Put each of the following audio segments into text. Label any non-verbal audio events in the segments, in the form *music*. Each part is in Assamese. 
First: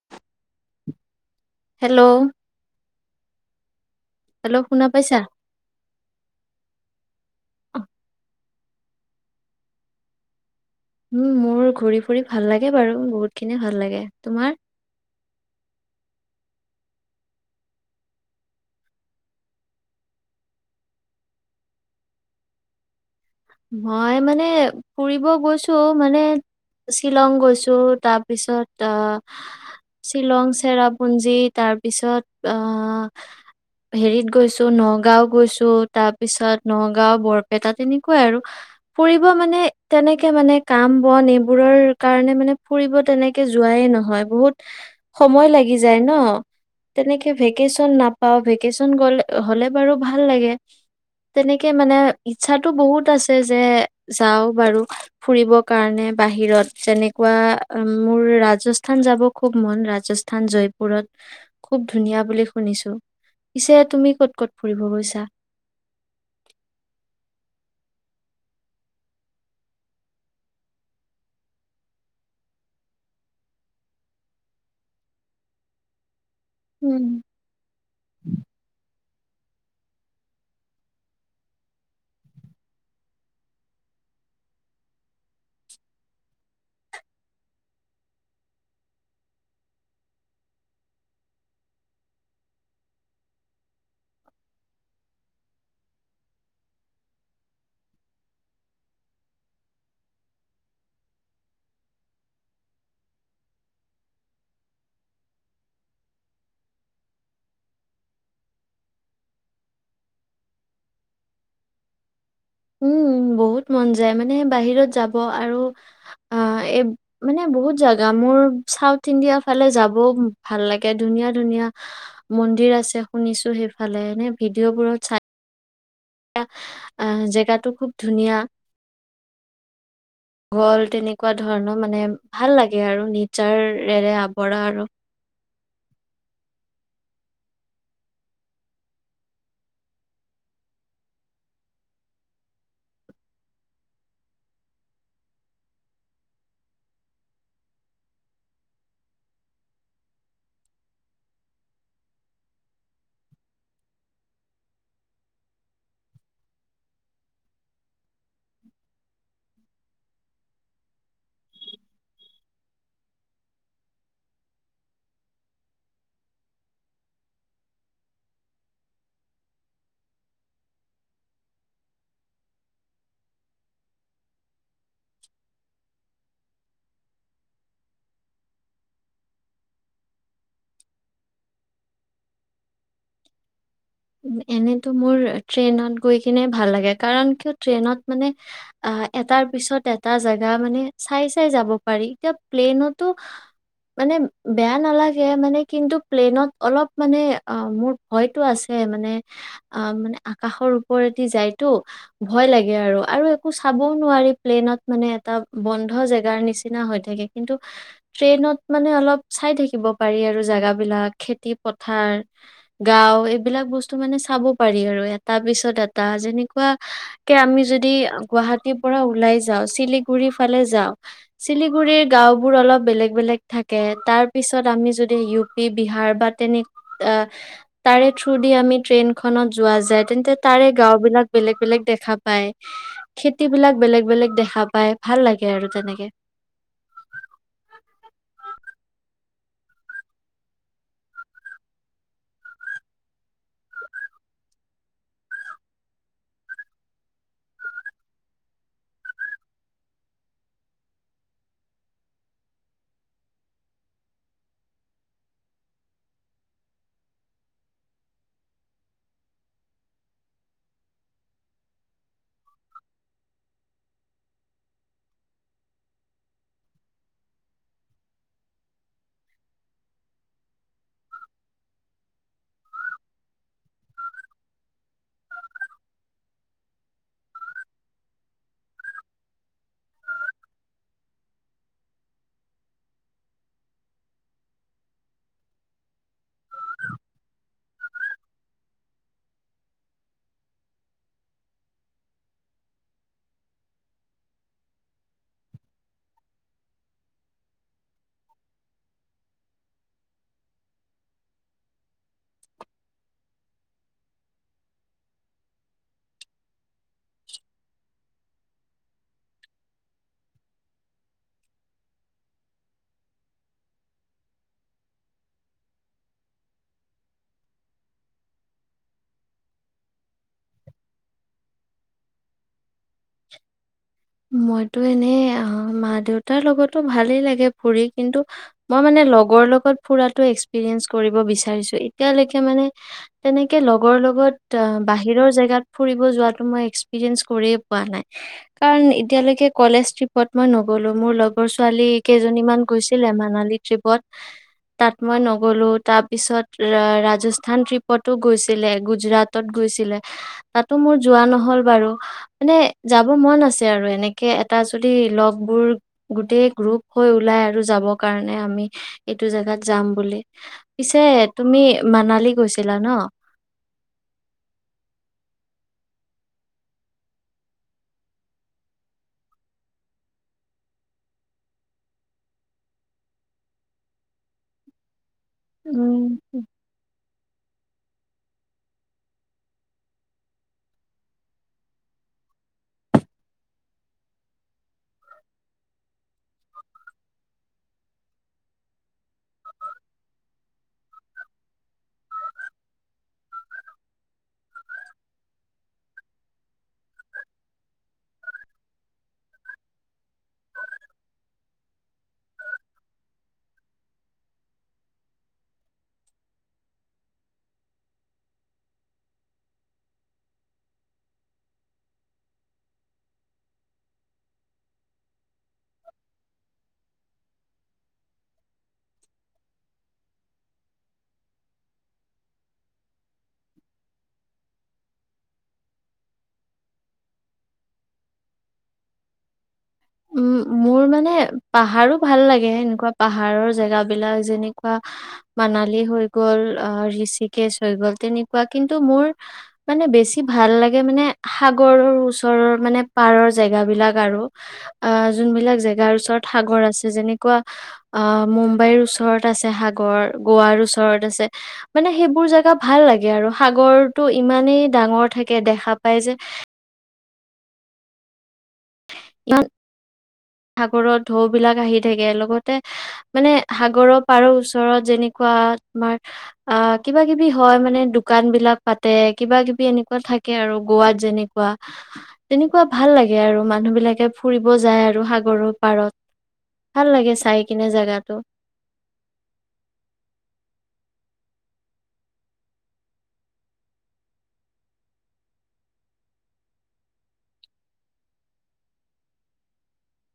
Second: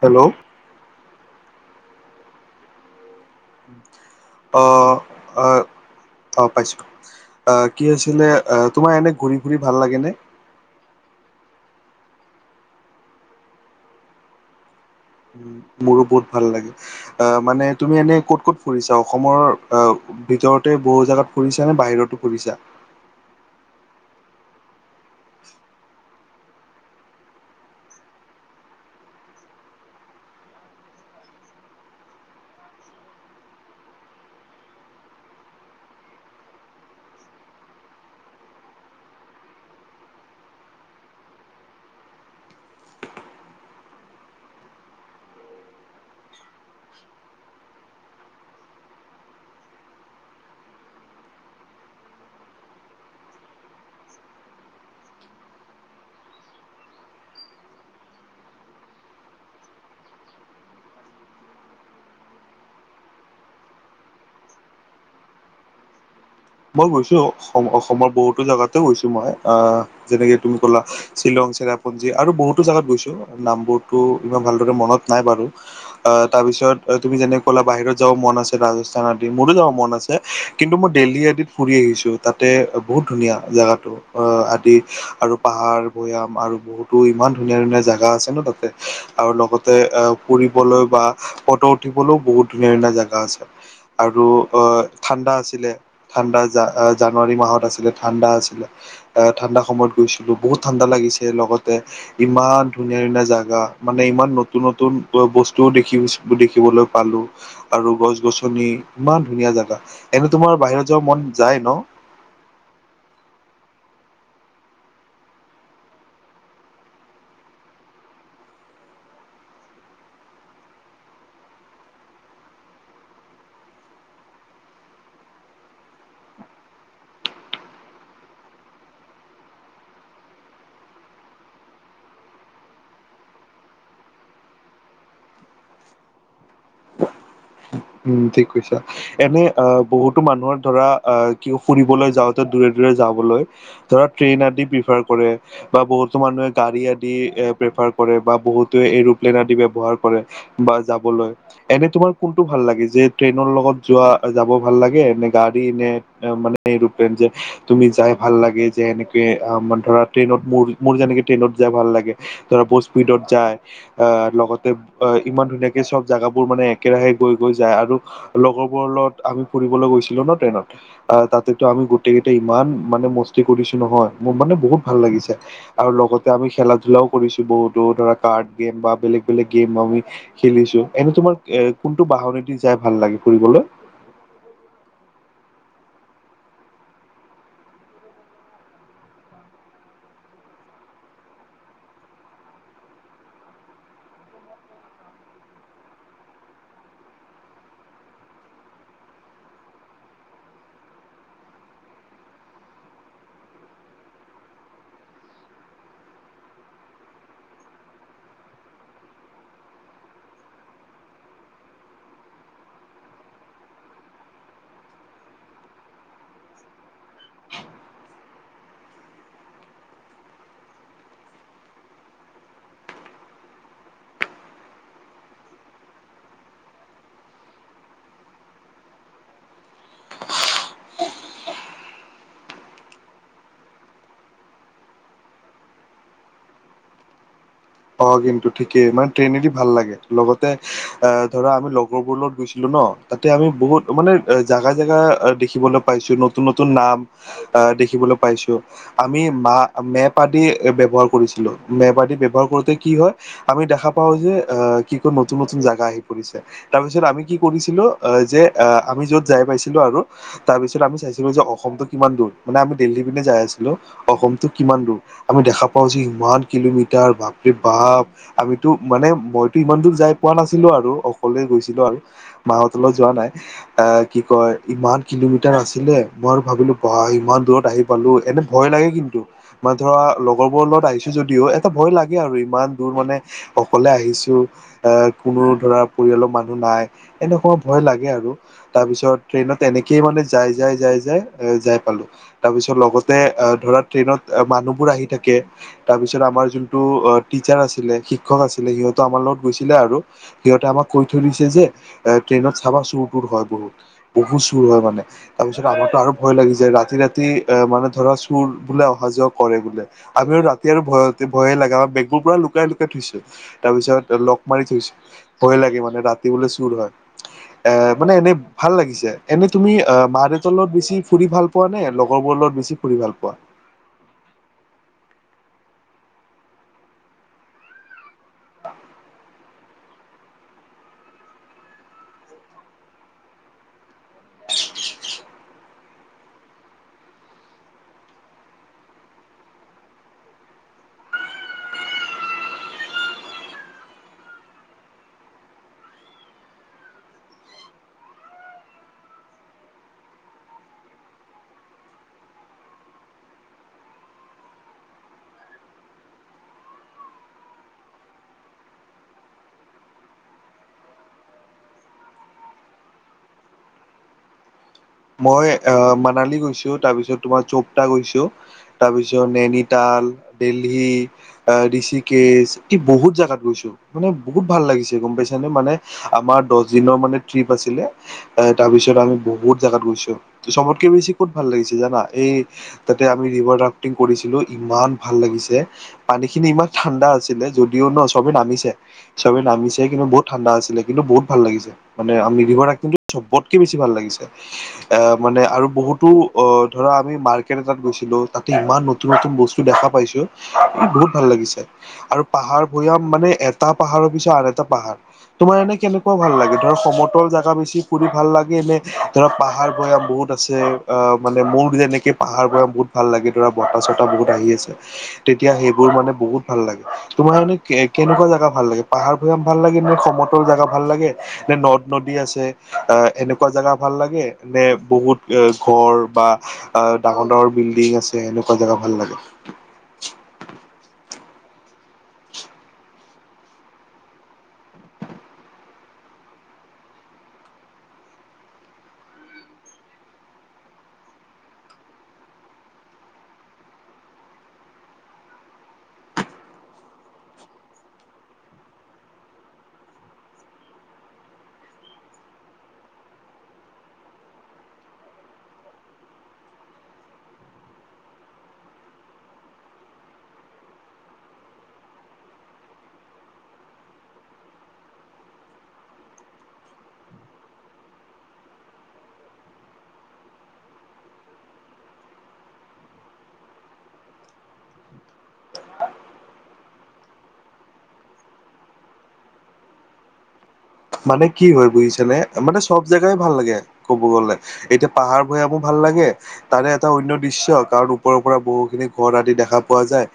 হেল্ল'। হেল্ল'। উম হেল্ল' *unintelligible* অ শুনা পাইছা? আহ অ পাইছো আহ অ, কি হৈছিলে। তোমাৰ এনে ঘূৰি ঘুৰি ভাল লাগেনে। উম মোৰ ঘূৰি ফুৰি ভাল লাগে বাৰু বহুত খিনি ভাল লাগে তোমাৰ। মোৰো বহুত ভাল লাগে। আহ মানে তুমি এনে ক'ত ক'ত ফুৰিছা। অসমৰ আহ ভিতৰতে বহু জাগাত ফুৰিছা। নে বাহিৰতো ফুৰিছা। মই মানে ফুৰিব গৈছো মানে শ্বিলং গৈছো তাৰপিছত আহ শ্বিলং চেৰাপুঞ্জী তাৰপিছত আহ হেৰিত গৈছো নগাঁও গৈছো। তাৰপিছত নগাঁও বৰপেটা তেনেক। ক আৰু ফুৰিব মানে তেনেকে মানে কাম বন এইবোৰৰ কাৰণে মানে ফুৰিব তেনেকে যোৱাই নহয় বহুত সময় লাগি যায়। ন তেনেকে ভেকেচন নাপাও ভেকেচন গলে হলে বাৰু ভাল লাগে তেনেকে মানে ইচ্ছাত। বহুত আছে যে যাও বাৰু ফুৰিব কাৰণে বাহিৰত যেনেকুৱা মোৰ ৰাজস্থান যাব খুব মন ৰাজস্থান জয়পুৰত খুব ধুনীয়া বুলি শুনিছো পিছে তুমি ক'ত ক'ত ফুৰিব গৈছা। মই গৈছো অসম অসমৰ বহুতো জেগাতে গৈছোঁ। মই যেনেকৈ তুমি ক'লা শ্বিলং চেৰাপুঞ্জী আৰু বহুতো জেগাত গৈছোঁ। নামবোৰতো ইমান ভালদৰে মনত নাই বাৰু। তাৰ পিছত উম তুমি যেনেক ক'লা বাহিৰত যাব মন আছে ৰাজ। অ দি মোৰো যাব মন আছে কিন্তু মোৰ দিল্লী আদিত ফুৰি আহিছো তাতে বহুত ধুনীয়া জেগাত টো অ‌ আদি আৰু পাহাৰ ভৈয়াম আৰু বহুতো ইমান ধুনীয়া ধুনীয়া জেগা আছে ন তাতে আৰু লগতে আ ফুৰিবলৈ বা ফটো উঠিবলৈও বহুত ধুনীয়া ধুনীয়া জেগা আছে আৰু অ ঠাণ্ডা আছিলে ঠাণ্ডা জা জানুৱাৰী মাহত আছিলে ঠাণ্ডা আছিলে এ ঠাণ্ডা সময়ত গৈছিলো বহুত ঠাণ্ডা লাগিছে লগতে ইমান ধুনীয়া ধুনীয়া জেগা মানে ইমান নতুন নতুন বস্তুও দেখিছ দেখিবলৈ পালো আৰু গছ গছনি ইমান ধুনীয়া জেগা এনে তোমাৰ বাহিৰত যাব মন যায় ন উম বহুত মন যায় মানে বাহিৰত যাব আৰু আ এই মানে বহুত জেগা মোৰ চাউথ ইণ্ডিয়া ফালে যাবও ভাল লাগে ধুনীয়া ধুনীয়া মন্দিৰ আছে শুনিছো সেইফালে এনে ভিডিঅ'বোৰত চাই এ আহ জেগাটো খুব ধুনীয়া গল তেনেকুৱা ধৰণৰ মানে ভাল লাগে আৰু নিজাৰেৰে আৱৰা আৰু উম ঠিক কৈছা এনে আ বহুতো মানুহৰ ধৰা আ কিও ফুৰিবলৈ যাওতে দূৰে দূৰে যাবলৈ ধৰা ট্ৰেইন আদি প্ৰিফাৰ কৰে বা বহুতো মানুহে গাড়ী আদি এ প্ৰিফাৰ কৰে বা বহুতে এৰপ্লেন আদি ব্যৱহাৰ কৰে বা যাবলৈ এনে তোমাৰ কোন টো ভাল লাগে যে ট্ৰেইনৰ লগত যোৱা যাব ভাল লাগে নে গাড়ী নে উম মানে এৰপ্লেন যে তুমি যাই ভাল লাগে যে এনেকে আ মান ধৰা ট্ৰেইনত মোৰ মোৰ যেনেকে ট্ৰেইনত যাই ভাল লাগে ধৰা বহুত স্পীডত যায় আহ লগতে আ ইমান ধুনীয়াকে চব জেগাবোৰ মানে একেৰাহে গৈ গৈ যায় আৰু লগৰবোৰ লগত আমি ফুৰিবলৈ গৈছিলো ন ট্ৰেইনত তাতেতো আমি গোটেই কেইটাই ইমান মানে মস্তি কৰিছো নহয় মোৰ মানে বহুত ভাল লাগিছে আৰু লগতে আমি খেলা ধোলাও কৰিছো বহুতো ধৰা কাৰ্ড গেম বা বেলেগ বেলেগ গেম আমি খেলিছো এনে তোমাৰ এ কোনটো বাহনেদি যাই ভাল লাগে ফুৰিবলৈ এনেতো মোৰ ট্ৰেইনত গৈ কিনে ভাল লাগে কাৰণ কিয় ট্ৰেইনত মানে আ এটাৰ পিছত এটা জেগা মানে চাই চাই যাব পাৰি এতিয়া প্লেনটো মানে বেয়া নালাগে মানে কিন্তু প্লেনত অলপ মানে আ মোৰ ভয়টো আছে মানে মানে আ মানে আকাশৰ ওপৰেদি যায়তো ভয় লাগে আৰু আৰু একো চাবও নোৱাৰি প্লেইনত মানে এটা বন্ধ জেগাৰ নিচিনা হৈ থাকে কিন্তু ট্ৰেইনত মানে অলপ চাই থাকিব পাৰি আৰু জেগা বিলাক খেতি পথাৰ গাঁও এই বিলাক বস্তু মানে চাব পাৰি আৰু এটা পিছত এটা যেনেকুৱা কে আমি যদি গুৱাহাটীৰ পৰা ওলাই যাওঁ চিলিগুৰি ফালে যাওঁ চিলিগুৰিৰ গাঁও বোৰ অলপ বেলেগ বেলেগ থাকে তাৰ পিছত আমি যদি ইউ পি বিহাৰ বা তেনে আ তাৰে থ্ৰু দি আমি ট্ৰৈইন খনত যোৱা যায় তেন্তে তাৰে গাঁও বিলাক বেলেগ বেলেগ দেখা পায় খেতি বিলাক বেলেগ বেলেগ দেখা পায় ভাল লাগে আৰু তেনেকে অ কিন্তু ঠিকেই মানে ট্ৰেইনেদি ভাল লাগে লগতে এ ধৰা আমি লগৰবোৰ লগত গৈছিলো ন তাতে আমি বহুত মানে জেগা জেগা দেখিবলৈ পাইছো নতুন নতুন নাম আহ দেখিবলৈ পাইছো আমি মা মেপ আদি ব্যৱহাৰ কৰিছিলো মেপ আদি ব্যৱহাৰ কৰি তে কি হয় আমি দেখা পাওঁ যে আহ কি কয় নতুন নতুন যাগা আহি পৰিছে তাৰ পিছত আমি কি কৰিছিলো আ যে আ আমি য'ত যায় পাইছিলো আৰু তাৰ পিছত আমি চাইছিলো যে অসমটো কিমান দূৰ মানে আমি দিল্লীৰ পিনে যায় আছিলো অসমটো কিমান দূৰ আমি দেখা পাওঁ যে ইমান কিলোমিটাৰ বাপ বাহ আমিতো মানে মইতো ইমান দূৰ যাই পোৱা নাছিলো আৰু অকলে গৈছিলো আৰু মা হতৰ লগত যোৱা নাই এ কি কয় ইমান কিলোমিটাৰ আছিলে মই আৰু ভাবিলো বাহ ইমান দূৰত আহি পালো এনে ভয় লাগে কিন্তু মানে ধৰা লগৰবোৰৰ লগত আহিছো যদিও এটা ভয় লাগে কি আৰু ইমান দূৰ মানে অকলে আহিছো অহ কোনো ধৰা পৰিয়ালৰ মানুহ নাই এনেকোৱা ভয় লাগে আৰু তাৰপিছত ট্ৰেইনত এনেকেই মানে যাই যাই যাই যাই যাই পালো তাৰপিছত লগতে ধৰা ট্ৰেইনত মানুহবোৰ আহি থাকে তাৰপিছত আমাৰ যোন টো টিচাৰ আছিলে শিক্ষক আছিলে সিহঁতো আমাৰ লগত গৈছিলে আৰু সিহঁতে আমাক কৈ থৈ দিছে যে এ ট্ৰেইনত চাবা চুৰ তুৰ হয় বহুত বহুত চুৰ হয় মানে তাৰ পিছত আমাৰটো আৰু ভয় লাগি যায় ৰা ৰাতি ৰাতি আ মানে ধৰা চু বোৰ বোলে অহা যোৱা কৰে বোলে আমিও ৰাতি আৰু ভয়তে ভয়ে লাগা বেগবোৰ পুৰা লুকাই লুকাই থৈছো তাৰ পিছত লক মাৰি থৈছো ভয়ে লাগে মানে ৰাতি বোলে চুৰ হয় এ মানে এনে ভাল লাগিছে এনে তুমি আহ মা দেউতাৰ লগত বেছি ফুৰি ভাল পোৱা নে লগৰবোৰ লগত বেছি ফুৰি ভাল পোৱা মইতো এনেই আ মা দেউতাৰ লগততো ভালেই লাগে ফুৰি কিন্তু মই মানে লগৰ লগত ফুৰাতো এক্সপিৰিয়েঞ্চ কৰিব বিচাৰিছো এতিয়ালৈকে মানে তেনেকে লগৰ লগত আ বাহিৰৰ জেগাত ফুৰিব যোৱাটো মই এক্সপিৰিয়েঞ্চ কৰিয়ে পোৱা নাই কাৰণ এতিয়ালৈকে কলেজ ট্ৰিপত মই নগলো মোৰ লগৰ ছোৱালী কেইজনীমান গৈছিলে মানালী ট্ৰিপত তাত মই নগলো তাৰপিছত ৰা ৰাজস্থান ট্ৰিপতো গৈছিলে গুজৰাটত গৈছিলে তাতো মোৰ যোৱা নহ'ল বাৰু মানে যাব মন আছিল যে আৰু এনেকে এটা যদি লগ বোৰ গোটেই গ্ৰুপ হৈ ওলাই আৰু যাব কাৰণে আমি এইটো জেগাত যাম বুলি পিছে তুমি মানালী গৈছিলা ন মই আ মানালী গৈছো তাৰ পিছত তোমাৰ চোপতা গৈছো তাৰপিছত নেনিতাল দিল্লী আ ঋষিকেশ বহুত জাগাত গৈছো মানে বহুত ভাল লাগিছে গম পাইছা যেনে মানে উম, আমাৰ দহ দিনৰ মানে ট্ৰিপ আছিলে তাৰপিছত আমি বহুত জেগাত গৈছো চবতকে বেছি ক'ত ভাল লাগিছে জানা এই তাতে আমি ৰিভাৰ ৰাফ্টিং কৰিছিলো ইমান ভাল লাগিছে পানীখিনি ইমান ঠাণ্ডা আছিলে য'ত দিও ন চবেই নামিছে চবেই নামিছে কিন্তু বহুত ঠাণ্ডা আছিলে কিন্তু বহুত ভাল লাগিছে মানে আমি ৰিভাৰ ৰাফ্টিংটো চবতকে বেছি ভাল লাগিছে এ মানে আৰু বহুতো অ ধৰা আমি মাৰ্কেট এটাত গৈছিলো তাতে ইমান নতুন নতুন বস্তু দেখা পাইছো বহুত ভাল লাগিছে আৰু পাহাৰ ভৈয়াম মানে এটা পাহাৰৰ পিছত আন এটা পাহাৰ তোমাৰ এনে কেনেকুৱা ভাল লাগে ধৰা সমতল জাগা বেছি ফুৰি ভাল লাগে নে ধৰা পাহাৰ ভৈয়াম বহুত আছে অ মানে মোৰ যেনেকে পাহাৰ ভৈয়াম বহুত ভাল লাগে ধৰা বতাহ চতাহ বহুত আহি আছে তেতিয়া সেইবোৰ মানে বহুত ভাল লাগে তোমাৰ কাৰণে কে কেনেকুৱা জাগা ভাল লাগে পাহাৰ ভৈয়াম ভাল লাগে নে সমতল জাগা ভাল লাগে নে নদ নদী আছে আহ এনেকুৱা জাগা ভাল লাগে নে বহুত এ ঘৰ বা আ ডাঙৰ ডাঙৰ বিল্ডিং আছে সেনেকুৱা জাগা ভাল লাগে উম মোৰ মানে পাহাৰো ভাল লাগে সেনেকুৱা পাহাৰৰ জেগা বিলাক যেনেকুৱা মানালী হৈ গল আহ ঋষিকেশ হৈ গ'ল তেনেকুৱা কিন্তু মোৰ মানে বেছি ভাল লাগে মানে সাগৰৰ ওচৰৰ মানে পাৰৰ জেগাবিলাক আৰু আহ যোনবিলাক জেগাৰ ওচৰত সাগৰ আছে যেনেকুৱা আহ মুম্বাইৰ ওচৰত আছে সাগৰ গোৱাৰ ওচৰত আছে মানে সেইবোৰ জেগা ভাল লাগে আৰু সাগৰটো ইমানেই ডাঙৰ থাকে দেখা পায় যে ই সাগৰত ঢৌ বিলাক আহি থাকে লগতে মানে সাগৰৰ পাৰৰ ওচৰত যেনেকোৱা তোমাৰ আহ কিবা কিবি হয় মানে দোকান বিলাক পাতে কিবা কিবি এনেকোৱা থাকে আৰু গোৱাত যেনেকুৱা তেনেকোৱা ভাল লাগে আৰু মান মানুহ বিলাকে ফুৰিব যায় আৰু সাগৰৰ পাৰত ভাল লাগে চাই কিনে জাগাটো মানে কি হয় বুজিছা নে মানে চব জেগাই ভাল লাগে কব গলে এতিয়া পাহাৰ ভৈয়ামো ভাল লাগে তাৰে এটা অন্য দৃশ্য কাৰণ ওপৰা ওপৰা বহুখিনি ঘৰ আদি দেখা পোৱা যায়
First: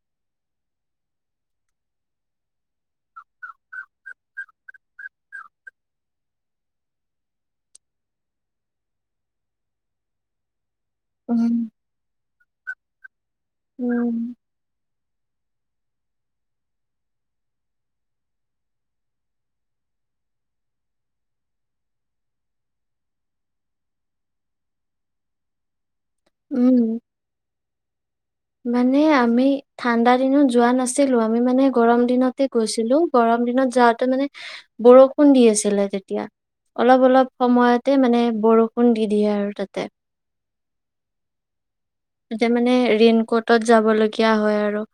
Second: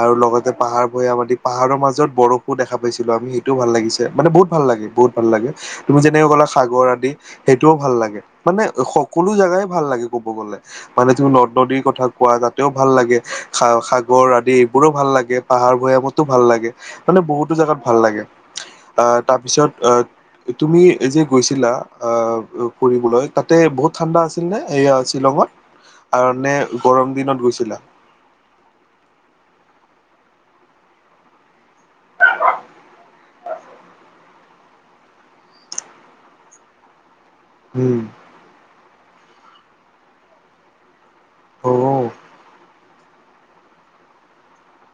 আৰু লগতে পাহাৰ ভৈয়াম আদি পাহাৰৰ মাজত বৰফো দেখা পাইছিলো আমি সেইটোও ভাল লাগিছে মানে বহুত ভাল লাগিল বহুত ভাল লাগে তুমি যেনেকে গ'লা সাগৰ আদি সেইটোও ভাল লাগে মানে সকলো জেগাই ভাল লাগে ক'ব গলে মানে তুমি নদ উম। নদীৰ কথা কোৱা যাত তেওঁক ভাল লাগে সা সাগৰ উম, আদি এইবোৰো ভাল লাগে পাহাৰ ভৈয়ামতো ভাল লাগে মানে বহুতো জেগাত ভাল লাগে আহ তাৰ পিছত তুমি যে গৈছিলা ফলৈ তাতে বহুত ঠাণ্ডা আছিল নে সয়া শ্বিলঙত। কাৰণে উম। গৰম দিনত গৈছিলা। মানে আমি ঠাণ্ডা দিনত যোৱা নাছিলো। আমি মানে গৰম দিনতে গৈছিলো। গৰম দিনত যাতে মানে বৰষুণ দি আছিলে। তেতিয়া অলপ অলপ। সময়তে উম। মানে বৰষুণ। দিয়ে আৰু তাতে। অ যে মানে। ৰেন কোটত যাব লগগীয়া হয় আৰু।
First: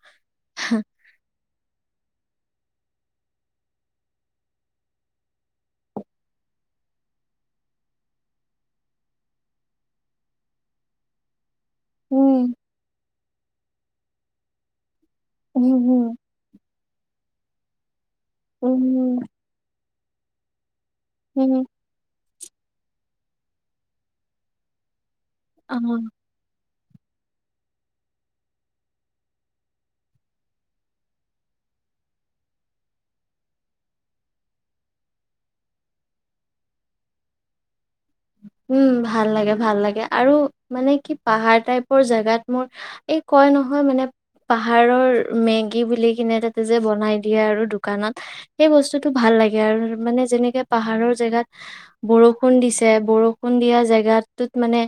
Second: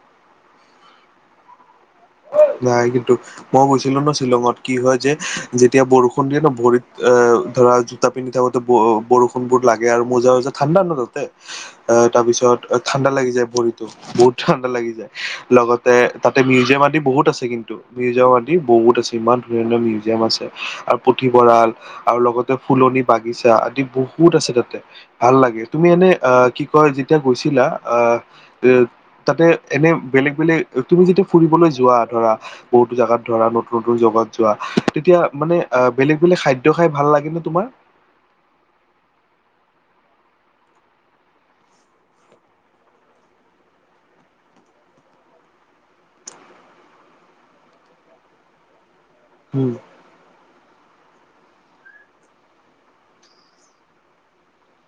নাই কিন্তু মই গৈছিলো। ন শ্বিলঙত কি হয় যেতিয়া বৰষুণ দিয়ে ন ভৰিত আহ ধৰা জোতা পিন্ধি থাকোতে বৰষুন বোৰ লাগে আৰু মজা মজা ঠাণ্ডা ন তাতে। অ তাৰ উম, পিছত ঠাণ্ডা লাগিছে। ভৰিতো বহুত ঠাণ্ডা লাগি যায়। উম, লগতে উম, তাতে মিউজিয়াম। বহুত। আছে কিন্তু। মিৰ্জাাবি বহুত উম, সিমান ধুনীয়া। মিউজিৰাম উম, পুথিভঁৰাল আৰু লগত। তা ফুলনি বাগিচা আদি বহুত আছে তাতে। ভাল লাগে তুমি এনে অ কি। ক যেতিয়া গৈছিলা অ এ তাতে এনে বেলেগ বেলেগ তুমি যেতিয়া ফুৰিবলৈ যোৱা। ধ বহুতো জোগাত ধৰা নতুন নতুন জগাত যোৱা তেতিয়া মানে বেলেগ বেলেগ খাদ্য খাই ভাল লাগে ন তোমাৰ। উম ভাল লাগে ভাল লাগে আৰু মানে কি পাহাৰ টাইপৰ জোগাত মোৰ এই কয় নহয় মানে পাহাৰৰ মেগী বুলি কিনে তাতে যে বনাই দিয়ে আৰু দোকানত সেই বস্তু। টো ভাল লাগে উম আৰু মানে যেনেকে। পাহাৰৰ জেগাত বৰষুণ দিছে। তে বৰষুণ দিয়া জেগাটোত মানে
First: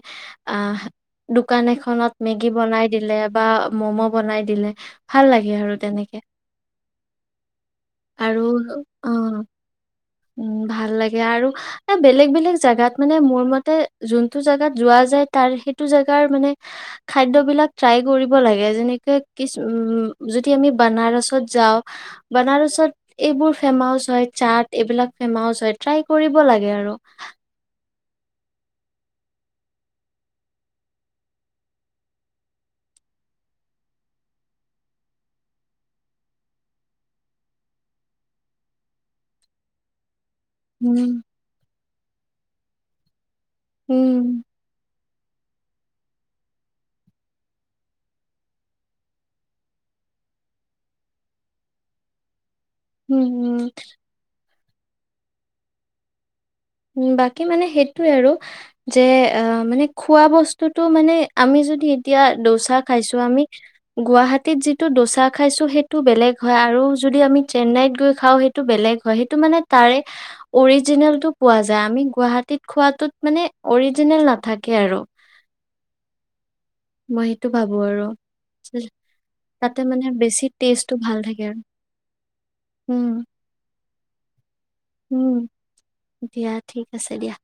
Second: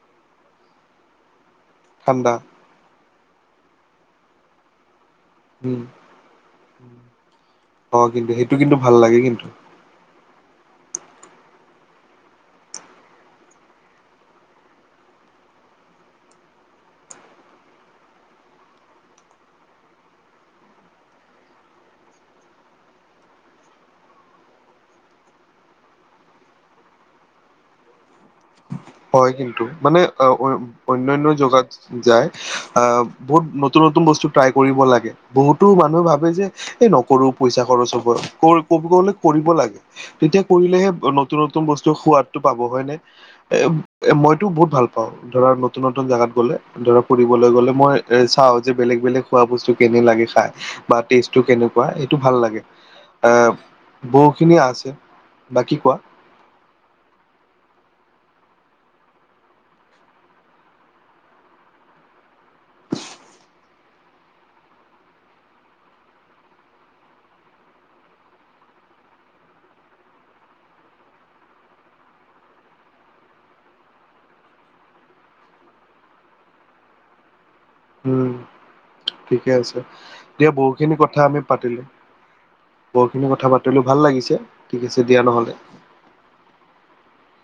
আঁহ দুক। দোকান এখনত ঠাণ্ডা মেগী বনাই দিলে। বা ম'ম' বনাই দিলে। ভাল লাগে আৰু উম তেনেকে অ কিন্তু সেইটো কিন্তু ভাল লাগে কিন্তু। উ ভাল লাগে আৰু, এ বেলেগ বেলেগ জেগাত মানে মোৰ মতে যোনটো জেগাত যোৱা যায় তাৰ সেইটো জোগাৰ মানে, খাদ্য বিলাক ট্ৰাই কৰিব লাগে। যেনেকে কি উ যদি আমি বানাৰসত যাওঁ বনাৰসত এইবোৰ ফেমাচ হয় চাট। এইবিলাক ফেমাউচ হয় ট্ৰাই কৰিব লাগে আৰু। হয় কিন্তু মানে অ অনায়ন জেগাত যায়। আহ বহুত নতুন নতুন বস্তু ট্ৰাই কৰিব লাগে। বহুতো মানুহে ভাবে যে এই নকৰো পইচা খৰচ হব, কব লে কৰিব লাগে। তেতিয়া কৰিলেহে উম নতুন নতুন বস্তু ত' সোৱাদটো পাব হয় নে? উম এ মইতো বহুত ভাল। পাওঁ, ধৰা নতুন নতুন জেগাত গ'লে ধৰা ফুৰিবলৈ গলে, মই এ চাও যে, বেলেগ বেলেগ খোৱা বস্তু কেনে লাগে খাই বা টেষ্টটো কেনেকুৱা সেইটো ভাল লাগে। উম উম। খিনি আছে বাকী কোৱা। বাকী মানে সেইটোৱে আৰু, যে মানে খোৱা বস্তুটো মানে, আমি যদি এতিয়া দচা খাইছো, আমি গুৱাহাটীত যিটো দচা খাইছো সেইটো বেলেগ হয়, আৰু যদি আমি চেন্নাইত গৈ খাওঁ সেইটো বেলেগ হয়, সেইটো মানে তাৰে অৰিজিনেলটো পোৱা যায়, আমি গুৱাহাটীত খোৱাটোত মানে অৰিজিনেল নাথাকে আৰু। মহিত উম, ঠিকে আছে, তাতে মানে বেছি এতিয়া টেষ্টটো বহুখিনি ভাল কথা আমি থাকে আৰু পাতিলো, উম বহুখিনি কথা পাতিলো। ভাল লাগিছে, ঠিক আছে দিয়া উম নহ'লে। দিয়া ঠিক আছে দিয়া।